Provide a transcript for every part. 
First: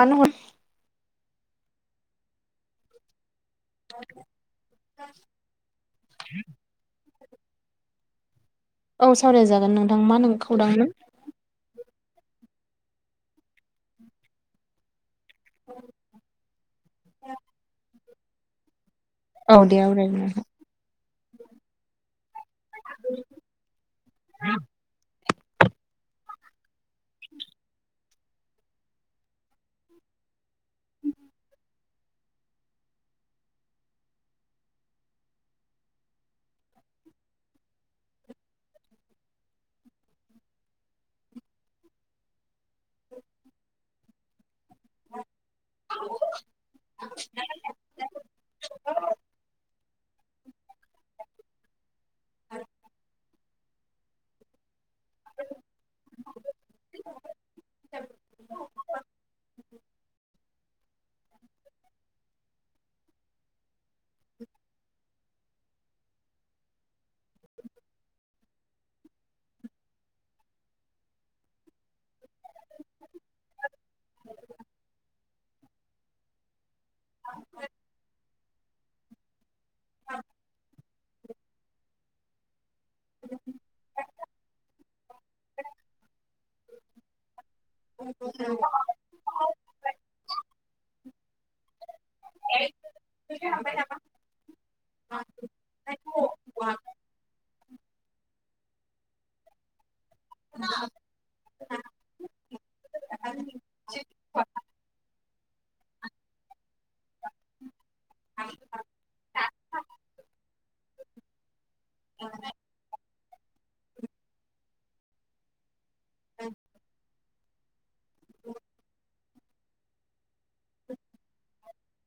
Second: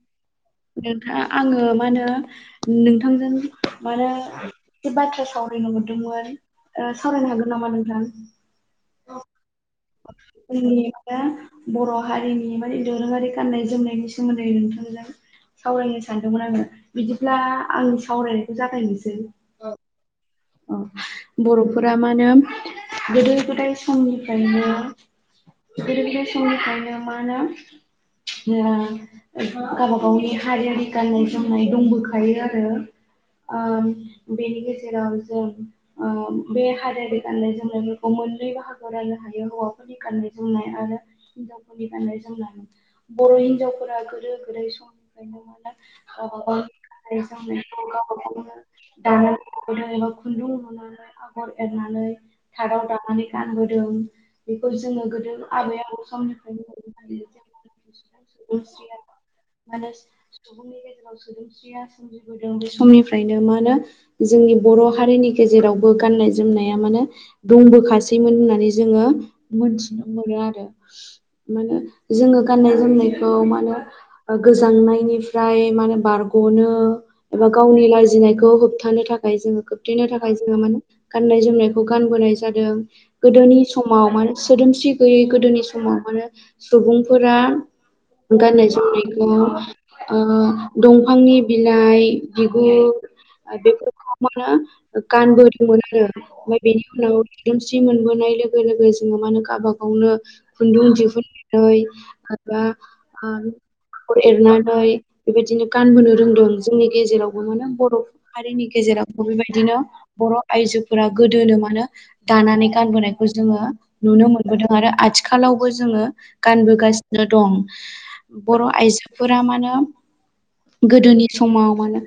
मानो हर नोंथां आङो मा होनो नोंथांजों मानो एसे बाथ्राया सावरायनो हरदोंमोन सावरायनो हागोन नामा नोंथां औ सावराय जागोन नों जोंनि खौरांमोन दा बर' बर' हारिनि माने दोरोङारि गाननाय जोमनायनि सोमोन्दै नोंथांजों सावरायनो सानदोंमोन आङो बिदिब्ला आंनि सावरायनायखौ जागायनोसै औ दे आवरायदो अ बर'फोरा मा होनो गोदो गोदाय समनिफ्रायनो गोदो गोदाय समनिफ्रायनो मा‌ होनो ओ गावबा गावनि हारियारि गाननाय जोमनाय दंबोखायो आरो ओ बेनि गेजेराव जों ओ बे हारियारि गाननाय जोमनायफोरखौ मोननै बाहागो राननो हायो हौवाफोरनि गाननाय जोमनाय आरो हिनजावफोरनि गाननाय जोमनाय बर' हिनजावफोरा गोदो गोदाय हाबाफोराव गाननाय जोमनाय खौ गावबागावनो दा आगर एरनानै थादाव दानानै गानबोदों बेखौ जोङो गोदो आबै आबौ समनिफ्रायनो मोननो हायो क्लिआर नङा सुबुंनि‌ जेराव सोदोमस्रिया सोमजिबोदों समनिफ्रायनो मा होनो जोंनि बर' हारिनि गेजेरावबो गाननाय जोमनाया माने दंबोखासैमोन होननानै जोङो मोनथि आरो माने जोंङो गाननाय जोमनायखौ माने गोजांनायनिफ्राय माने बारग' गनो एबा गावनि लाजिनायखौ होबथानो थाखाय जोंङो खोबथेनो थाखाय जोंङो माने गाननाय जोमनायखौ गानबोनाय जादों गोदोनि समाव माने सोदोमस्रि गैयै गोदोनि समाव मानो सुबुंफोरा [unintelligible] गाननाय जोमनायखौ ओ दंफांनि बिलाइ बिगुर बेफोरखौ माहोनो गानबोदोंमोन आरो ओमफ्राय बेनि उनाव सोदोमस्रि मोनबोनाय लोगो लोगो जोंङो मा होनो गावबा गावनो खुन्दुं दिहुननानै माबा आगर एरनानै बेबायदिनो गानबोनो रोंदों जोंनि गेजेरावबो मोनो बर' हारिनि गेजेरावबो बेबायदि। बिदिनो बर' आयजोफोरा गोदोनो मानो दानानै गानबोनायखौ जोंङो नुनो मोनो आरो आथिखालावबो जोंङो गानबोगासिनो दं बर' आइजोफोरा माहोनो गोदोनि समाव मा होनो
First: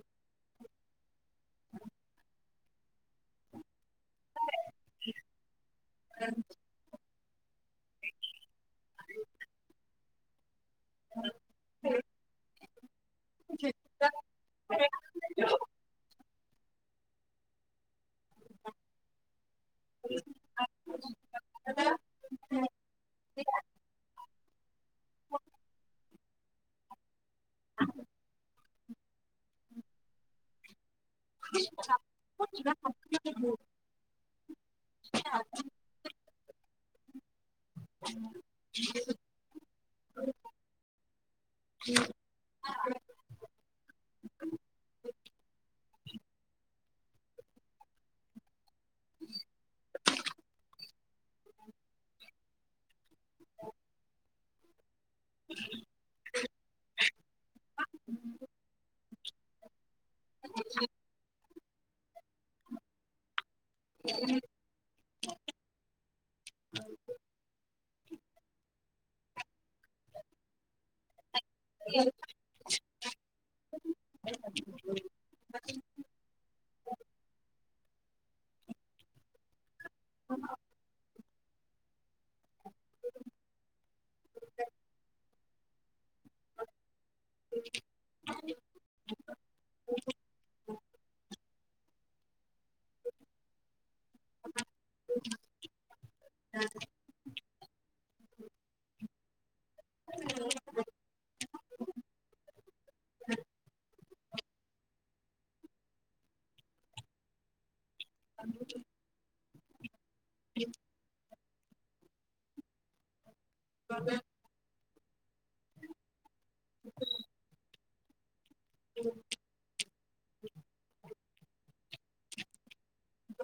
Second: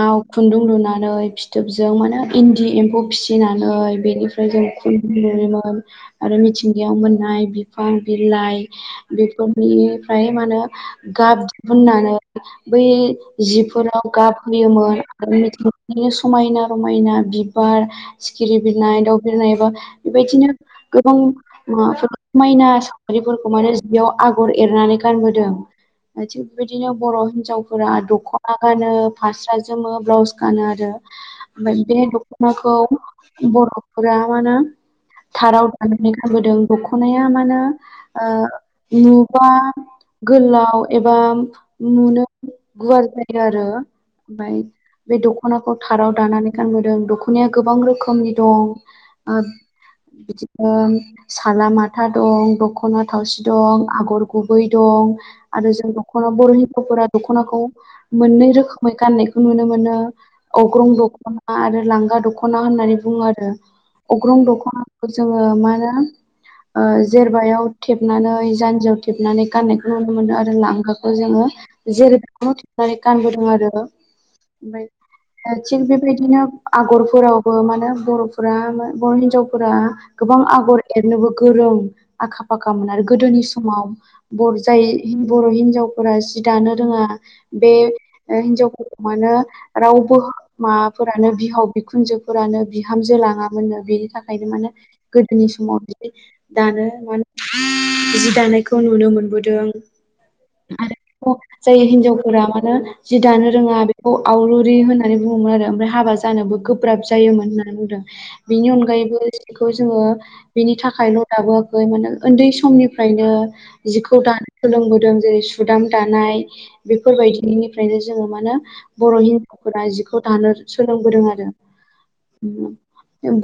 ओ [unintelligible] खुन्दुं लुनानै फिथोबजों माने इन्दि एम्फौ फिसिनानै बेनिफ्राय जों खुन्दुं आरो मिथिंगायाव मोननाय बिफां बिलाइ बेफोरनिफ्राय मा होनो गाब दिहुननानै बै जिफोराव गाब होयोमोन। समायना रमायना बिबार सिखिरि बिरनाय दाउ बिरनाय एबा बि बायदिनो गोबां समायना सावगारिफोरखौ माने जियाव आगर एरनानै थि बेबायदिनो बर' हिनजावफोरा दख'ना गानो फास्रा जोमो ब्लाउस गानो आरो ओमफ्राय बे दख'नाखौ बर'फोरा माहोनो थाराव दाननानै खालामबोदों दख'नाया मानो ओ नुबा गोलाव एबा नुनो गुवार जायो आरो ओमफ्राय बे दख'नाखौ थाराव दानानै गानबोदों दख'नाया गोबां रोखोमनि दं। बिदिनो साला माथा दं दख'ना थावसि दं आगर गुबै दं। आरो जों दख'ना बर' हिनजावफोरा दख'नाखौ मोननै रोखोमै गाननायखौ नुनो मोनो। अग्रं दख'ना आरो लांगा दख'ना होननानै बुङो आरो। अग्रं दखना जोंङो मा होनो जेरबायाव थेबनानै जान्जियाव थेबनानै गाननायखौ नुनो मोनो आरो लांगाखौ जोंङो जेरै बेखौनो थन्नानै गानबोदों आरो ओमफ्राय थिग बेबायदिनो आगरफोरावबो माने बर'फोरा बर' हिनजावफोरा गोबां आगर एरनोबो गोरों आखा फाखा मोन आरो गोदोनि समाव बर जाय बर' हिन्जावफोरा जि दानो रोङा बे हिन्जावफोरखौ मानो रावबो माबाफोरानो बिहाव बिखुनजोफोरानो बिहामजो लाङामोननो बेनि थाखायनो माने गोदोनि समाव जि दानो माने जि दानायखौ नुनो मोनबोदों। दों आरो जाय हिनजावफोरा मानोे जि दानो रोङा बेखौ आवलुरि होननानै बुङोमोन आरो ओमफ्राय हाबा जानोबो गोब्राब जायोमोन होननानै बुंदों बेनि अनगायैबो जिखौ जोंङो बेनि थाखाय दाल' दाबोआखै माहोनो उन्दै समनिफ्रायनो जिखौ दानो सोलोंबोदों। जेरै सुदाम दानाय बेफोरबायदिनिफ्रायनो जोंङो मानो बर' हिनजावफोरा जिखौ दानो सोलोंबोदों आरो।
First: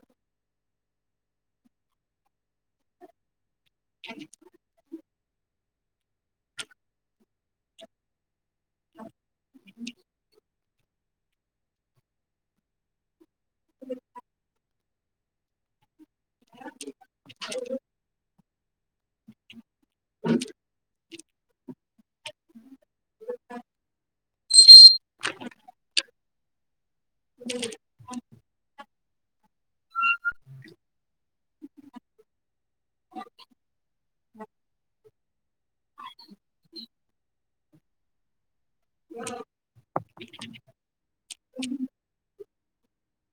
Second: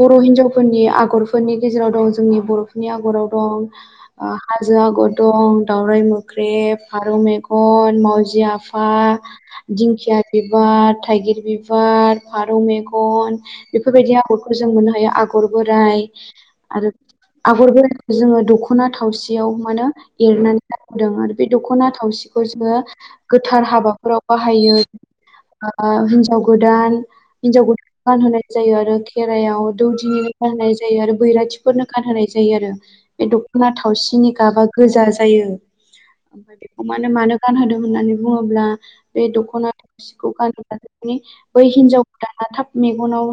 बर' हिनजावफोरनि आगरफोरनि गेजेराव दं जोंनि बर'फोरनि आगराव दं हाजो आगर दं दावराय मोख्रेब फारौ मेगन मावजि आफा दिंखिया बिबार थाइगिर बिबार फारौ मेगन बेफोरबायदि आगरखौ जों मोननो हायो आगर बोराइ आरो आगर बोराइखौ जोंङो दख'ना थावसियाव माहोनो एरनानै गानदों आरो बे दख'ना थावसिखौ जोंङो गोथार हाबाफोराव बाहायो। हिन्जाव गोदान हिन्जाव गोदान गानहोनाय जायो आरो खेराइयाव दौदिनि गानहोनाय जायो आरो बैराथिफोरनो गानहोनाय जायो आरो बे दख'ना थावसिनि गाबा गोजा जायो। [inaudible] ओमफाय बेखौ मानो मानो गानहोदों होननानै बुङोब्ला बे दख'ना थावसिखौ गानोब्ला मानि बै हिनजावफोराना थाब मेगनाव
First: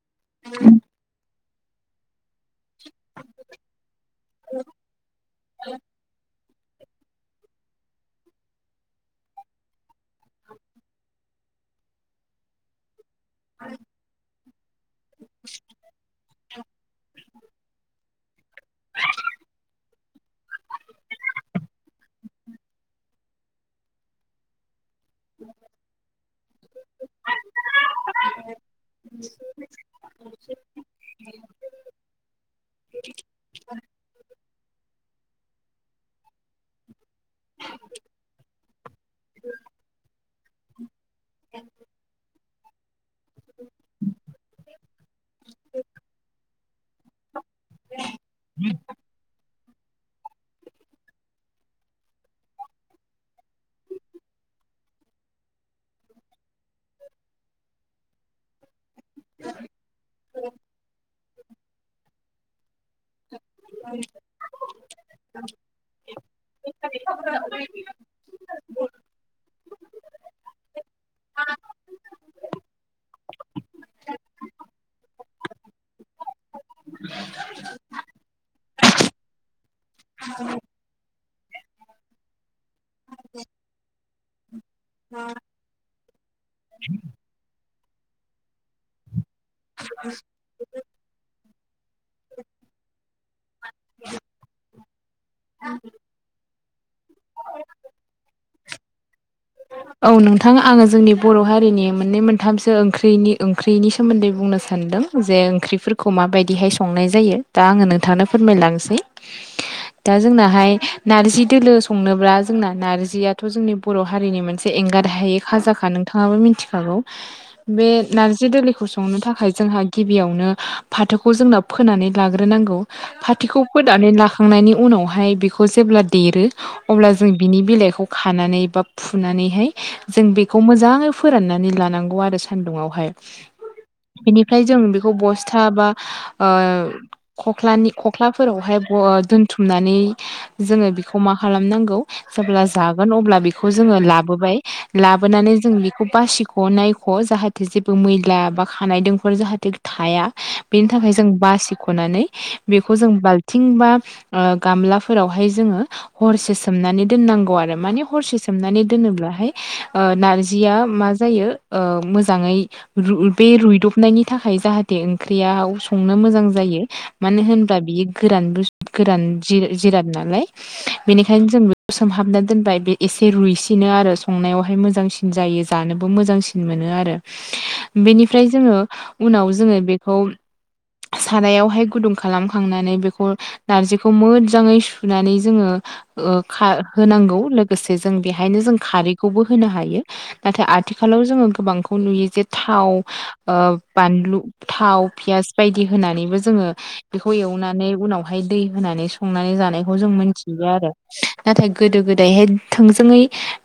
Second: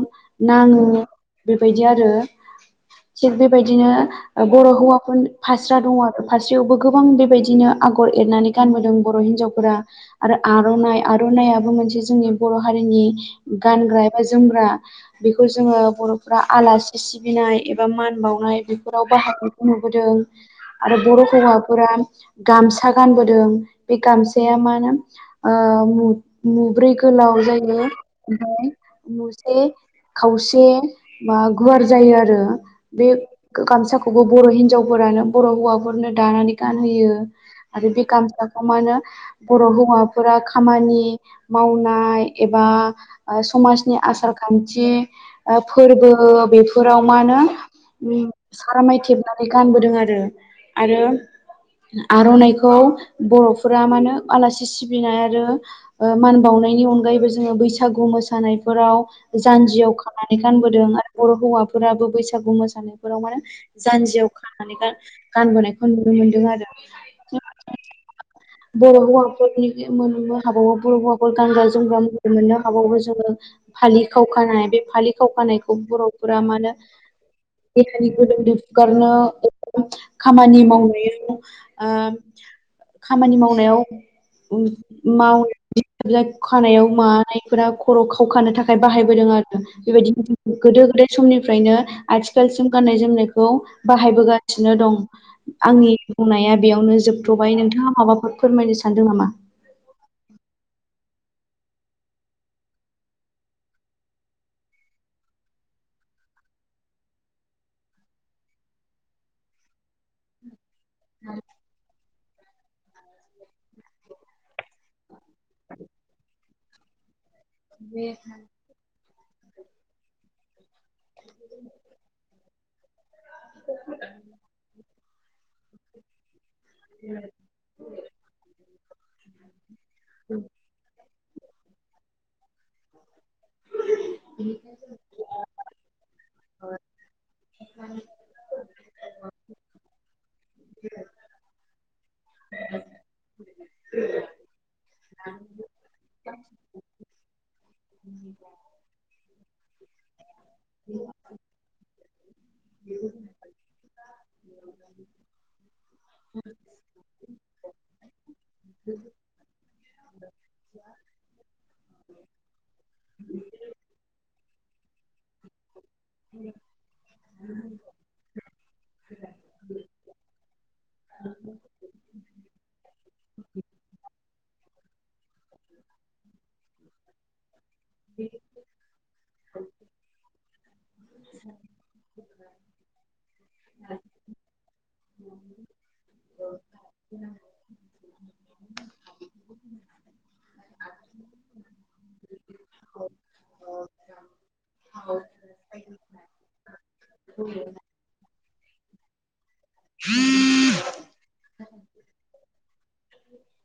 नाङो बेबायदि आरो। थिग बेबायदिनो बर' हौवाफोर फास्रा दङ आरो फास्रायावबो गोबां बे बायदिनो आगर एरनानै गानबोदों बर' हिनजावफोरा आरो आर'नाइ आर'नायाबो मोनसे जोंनि बर' हारिनि गानग्रा एबा जोमग्रा बेखौ जोङो बर'फ्रा आलासि सिबि नाय एबा मान बावनाय बेफोराव बाहायनायखौ नुबोदों आरो बर' हौवाफोरा गामसा गानबोदों बे गामसाया मानो ओ मुब्रै गोलाव जायो ओमफाय मुसे खावसे मा गुवार जायो आरो। बे गामसाखौबो बर' हिनजावफोरानो बर' हौवाफोरनो दानानै गान होयो। आरो बे गामसाखौ मानो बर' हौवाफोरा खामानि मावनाय एबा समाजनि आसार खान्थि आ फोरबो बेफोराव मा होनो सारामाय थेबनानै गानबोदों आरो। आरो आर'नाइखौ बर'फोरा माने आलासि सिबिनाय आरो मान बावनाय नि अनगायैबो जोङो बैसागु मोसानायफोराव जानजियाव खानानै गानबोदों आरो बर' हौवाफोर फोराबो बैसागु मोसानायफोराव मानो जानजियाव खानानै गा-गानबोनायखौ नुनो मोनदों आरो। बर' हौवाफोरनि मोननो हाबावो बर' हौवाफोर गानग्रा जोमग्रा मोननो हाबावो जोङो। फालि खावखानाय बे फालि खावखानायखौ बर'फोरा मानो देहानि गोलोमदै हुगारनो खामानि मावनायाव आ खामानि मावनायाव ओ माव खानायाव मानायफोरा खर' खावखानो थाखाय बाहायबोदों आरो बेबायदिनो गोदो गो दाय समनिफ्रायनो आथिखालसिम गान्नाय जोमनायखौ बाहायबोगासिनो दं। आंनि बुंनाया बेयावनो जोबथ'बाय नोंथाङा माबाफोर फोरमायनो सानदों नामा? औ नोंथां आङो जोंनि बर' हारिनि मोननै मोनथामसो ओंख्रि ओंख्रिनि सोमोन्दै बुंनो सानदों जे ओंख्रिफोरखौ मा माबायदिहाय संनाय जायो दा आङो नोंथांनो फोरमायलांसै। दा जोंनाहाय नारजि दोलो संनोब्ला जोंना नारजियाथ' जोंनि बर' हारिनि मोनसे एंगार हायि खाजाखा नोंथाङाबो मिथिखागौ। बे नारजि दोलोखौ संनो थाखाय जोंहा गिबियावनो फाथोखौ जोंना फोनानै लाग्रोनांगौ फाथोखौ फोनानै लाखांनायनि उनावहाय बेखौ जे ब्ला देरो अब्ला जों बिनि बिलाइखौ खानानै बा फुनानैहाय जों बेखौ मोजाङै फोराननानै लानांगौ आरो सान्दुंङावहाय। बेनिफ्राय जों बेखौ बस्था बा ओ खख्लानि खख्लाफोरावहाय ब दोनथुमनानै जोङो बेखौ मा खालामनांगौ? जेब्ला जागोन अब्ला बेखौ जोङो लाबो बाय लाबोनानै जों बेखौ बासिख' नायख' जाहाथे जेबो मैला बा खानायदोंफोर जाहाथे थाया। बेनि थाखाय जों बासिख'नानै बेखौ जों बाल्थिं बा ओ गामलाफोराव हाय जोङो हरसे सोमनानै दोननांगौ आरो माने हसे सोमनानै दोनोब्ला ओ नारजिया मा जायो ओ मोजाङै बे रुइदबनायनि था खाय जाहाथे ओंख्रिया संनो मोजां जायो मानो होनोबा बियो गोरान बु गोरान जिराद नालाय। बेनिखायनो जों बे सोमहाबना दोनबाय बे एसे रुइसिनो आरो। संनायावहाय मोजांसिन जायो जानोबो मोजांसिन मोनो आरो बेनिफ्राय जोङो उनाव जोङो बेखौ सारायावहाय गुदुं खालामखांनानै बेखौ नारजिखौ मोजाङै सुनानै जोङो ओ खा होनां गौ लोगोसे जों बेहायनो जों खारै खौबो होनो हायो। नाथाय आथिखालाव जोङो गोबांखौ नुयो जे थाव ओ बान लु थाव पियास बायदि होनानैबो जोङो बेखौ एवनानै उनावहाय दै होनानै संनानै जानायखौ जों मिथियो आरो नाथाय गोदो गोदायहाय थोंजोङै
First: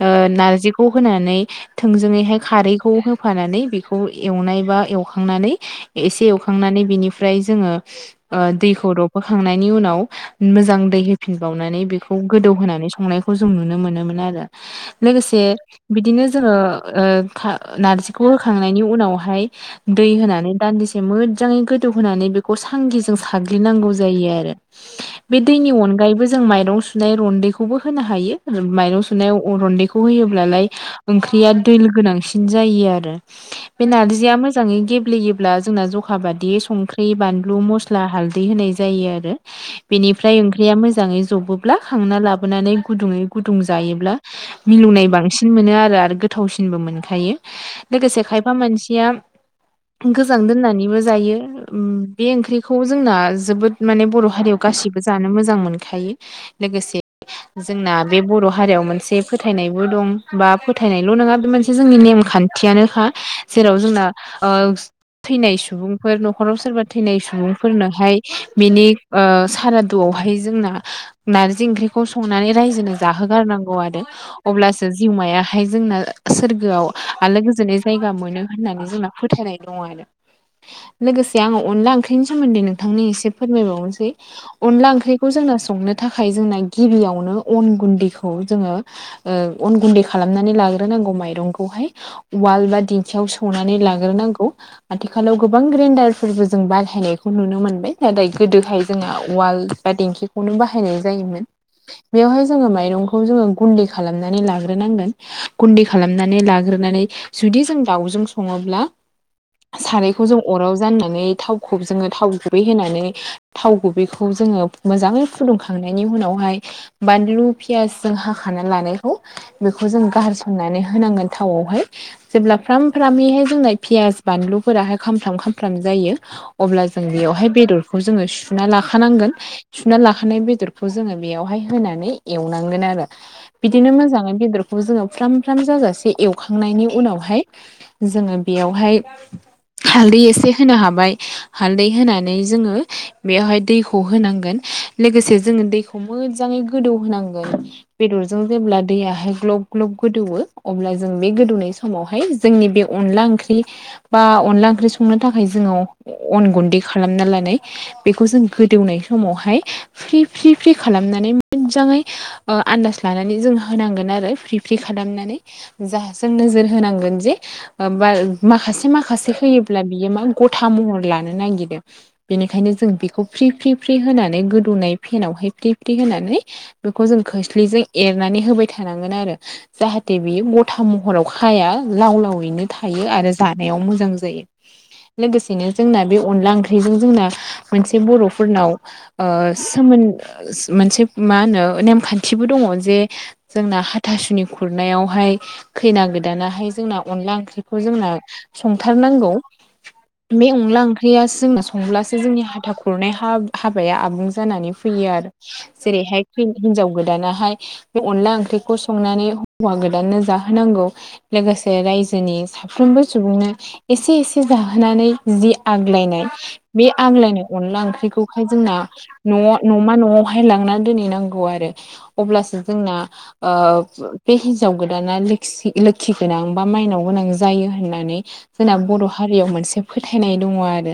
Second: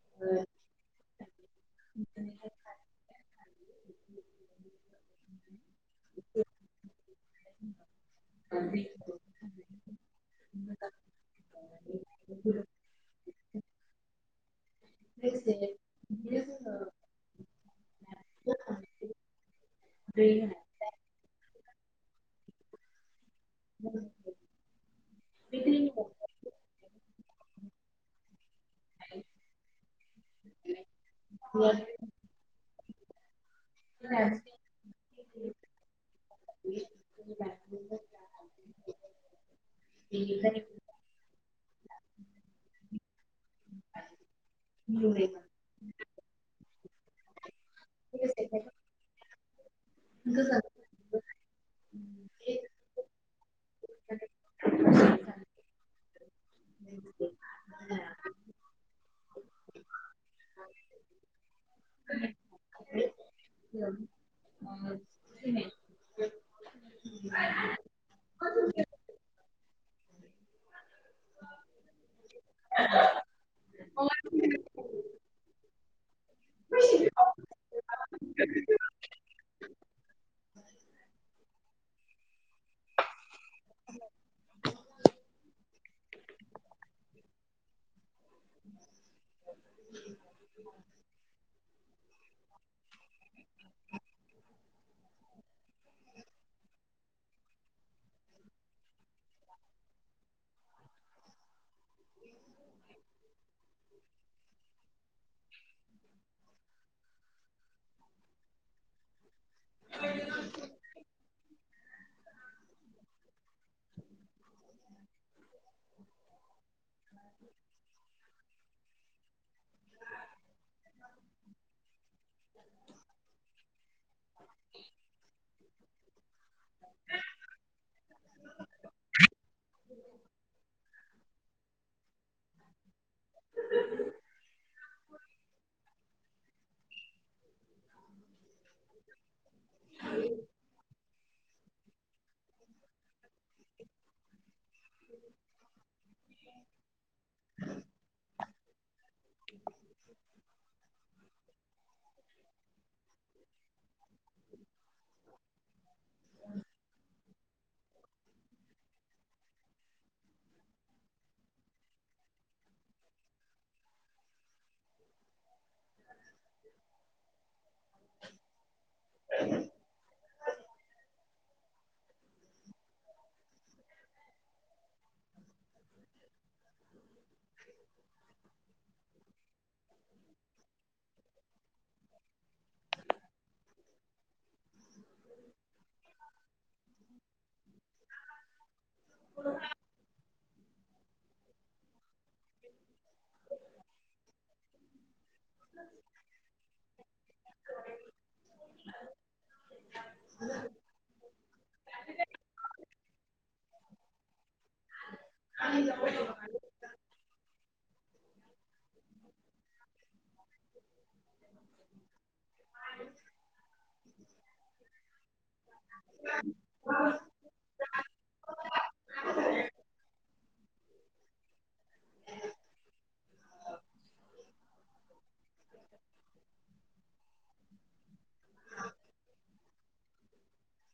ओ नारजिखौ होनानै थोंजोङैहाय खारैखौ होफानानै बेखौ एवनाय बा एवखांनानै एसे एवखांनानै बेनिफ्राय जोङो ओ दैखौ रबहोखांनायनि उनाव मोजां दै होफिनबावनानै बेखौ गोदौ होनानै संनायखौ जों नुनो मोनोमोन आरो लोगोसे बिदिनो जोङो ओ खा नारजिखौ होखांनायनि उनावहाय दै होनानै दान्दिसे मोजाङै गोदौ होनोनानै बेखौ सांगि जों साग्लिनांगौ आरो बे दैनि अनगायैबो जों माइरं सुनाय रन्दैखौबो होनो हायो माइरं सुनायाव अ रन्दैखौ होयोब्लालाय ओंख्रिया दैल गोनांसिन जायो आरो बे नारजिया मोजाङै गेब्लेयोब्ला जोंना जखा बादि संख्रि बानलु मस्ला हालदै होनाय जायो आरो बेनिफ्राय ओंख्रिया मोजाङै जबो ब्ला खांना लाबोनानै गुदुङै गुदुं जायोब्ला मिलौनाय बांसिन मोनो आरो आरो गोथावसिनबो मोनखायो लोगोसे खायफा मानसिया गोजां दोननानैबो जायो बे ओंख्रिखौ जोंना जोबोद माने बर' हारियाव गासिबो जानो मोजां मोनखायो लोगोसे जोंना बे बर' हारियाव मोनसे फोथायनायबो दं बा फोथायनायल' नङा बे मोनसे जोंनि नेम खान्थियानोखा जेराव जोंना ओस थैनाय सुबुंफोर न'खराव सोरबा थैनाय सुबुंफोरनोहाय बिनि ओ सारादुआव बेवहाय जोंना नारजि ओंख्रिखौ संनानै रायजोनो जाहोगारनांगौ आरो अब्लासो जिउमायाहाय जोंना सोरगोआव आलो गोजोनै जायगा मोनो होननानै जोंना फोथायनाय दङ आरो लोगोसे आं अ अनला ओंख्रिनि सोमोन्दै नोंथांनो एसे फोरमायबावनोसै अनला ओंख्रिखौ जोंनो संनो थाखाय जोंना गिबियावनो अन गुन्दैखौ जोङो ओ अन गुन्दै खालामनानै लाग्रोनांगौ माइरंखौहाय उवाल बा दिन्थियाव सौनानै लाग्रोनांगौ आथिखालाव गोबां ग्रेनदार फोरबो जों बाहायनाय खौ नुनो मोनबाय नादाय गोदोहाय जों उवाल वल बा दिखिंखौनो बाहायनाय जायोमोन बेवहाय जों मायरंखौ जों गुन्दै खालामनानै लाग्रोनांगोन गुन्दै खालामनानै लाग्रोनानै जुदि जों दावजों सङो ब्ला सारायखौ जों अराव जाननानै थावखौ जोङो थाव गुबै होननानै थाव गुबै जोङो मोजाङै फुुंदुंखांनायनि उनावहाय बानलु पियास जों हाखानानै लानायखौ बेखौ जों गारसननानै होनांगोन थावआवहाय जेब्ला फ्राम फ्रामैहाय जोंना पियास बानलु फोराहाय खामफ्राम खामफ्राम जायो। अब्ला जों बेयावहाय बेदरखौ जोङो सुना लाखानांगोन सुना लाखानाय बेदरखौ जोङो बेयावहाय होनानै एवनांगोन आरो बिदिनो मोजाङै गिदिर जोङो फ्राम फ्राम जाजासे एवखांनायनि उनावहाय जोङो बेयावहाय हालदै एसे होनो हाबाय हालदै होनानै जोङो बेवहाय दैखौ होनांगोन लोगोसे जोङो दैखौ मोजाङै गोदौहांगोन। फोरजों जेब्ला दैआहाय ग्लब ग्लब गोदौ अब्ला जों बे गोदौनाय समावहाय जोंनि बे अन ला ओंख्रि बा अनला ओं संनो थाखाय जो अन गुन्दै खालाम ला नानै बेखौ जों गोदौनाय समावहाय फ्रि फ्रि फ्रि खालामनानै मोजाङै ओ आन्दाज लानानै जों होनांगोन आरो फ्रि फ्रि खालामनानै जा जों नोजोर होनांगोन जे बा माखासे माखासे होयोब्ला बियो मा गथा महर लानो नागिरो। बेनिखायनो जों बेखौ फ्रि फ्रि फ्रि होनानै गोदौनाय फेनावहाय फ्रि फ्रि होनानै बेखौ जों खोस्लिजों एनानै होबाय थानांगोन आरो जाहाथे बे मथा महराव खाया लाव लावैनो थायो आरो जानायाव मोजां जायो। लोगोसेनो जोंना बे अनला ओंख्रिजों जोंना मोनसे बर'फोरनाव ओ सोम मोनसे मा होनो नेमखान्थिबो दङ जे जोंना हाथासुनि खुरनायावहाय खैना गोदानाहाय जोंना अनला ओंख्रिखौ जोंना संथारनांगौ। बे अनला ओंख्रियासो जोंनो संब्लासो जोंनि हाथा खुरनाय हा हाबाया आ बुं जानानै फैयो आरो जेरैहाय हिजाव गो दानहाय अनला ओंख्रिखौ संनानै हौवा गोदाननो जाहोनांगौ लोगोसे रायजोनि साफ्रोमबो सुबुंनो एसे एसे जाहोनानै जि आग्लायनाय बे आग्लायनाय अनला ओंख्रिखौहाय जोंना न' न'मा न'आव बहाय लांनानै दोनहैनांगौ आरो। अब्लासो जोंना ओ बे हिनजाव गोदाना लोखि गोनां बा मा माइनाव गोनां जायो होननानै जोंना बर' हारियाव मोनसे फोथायनाय दङ आरो।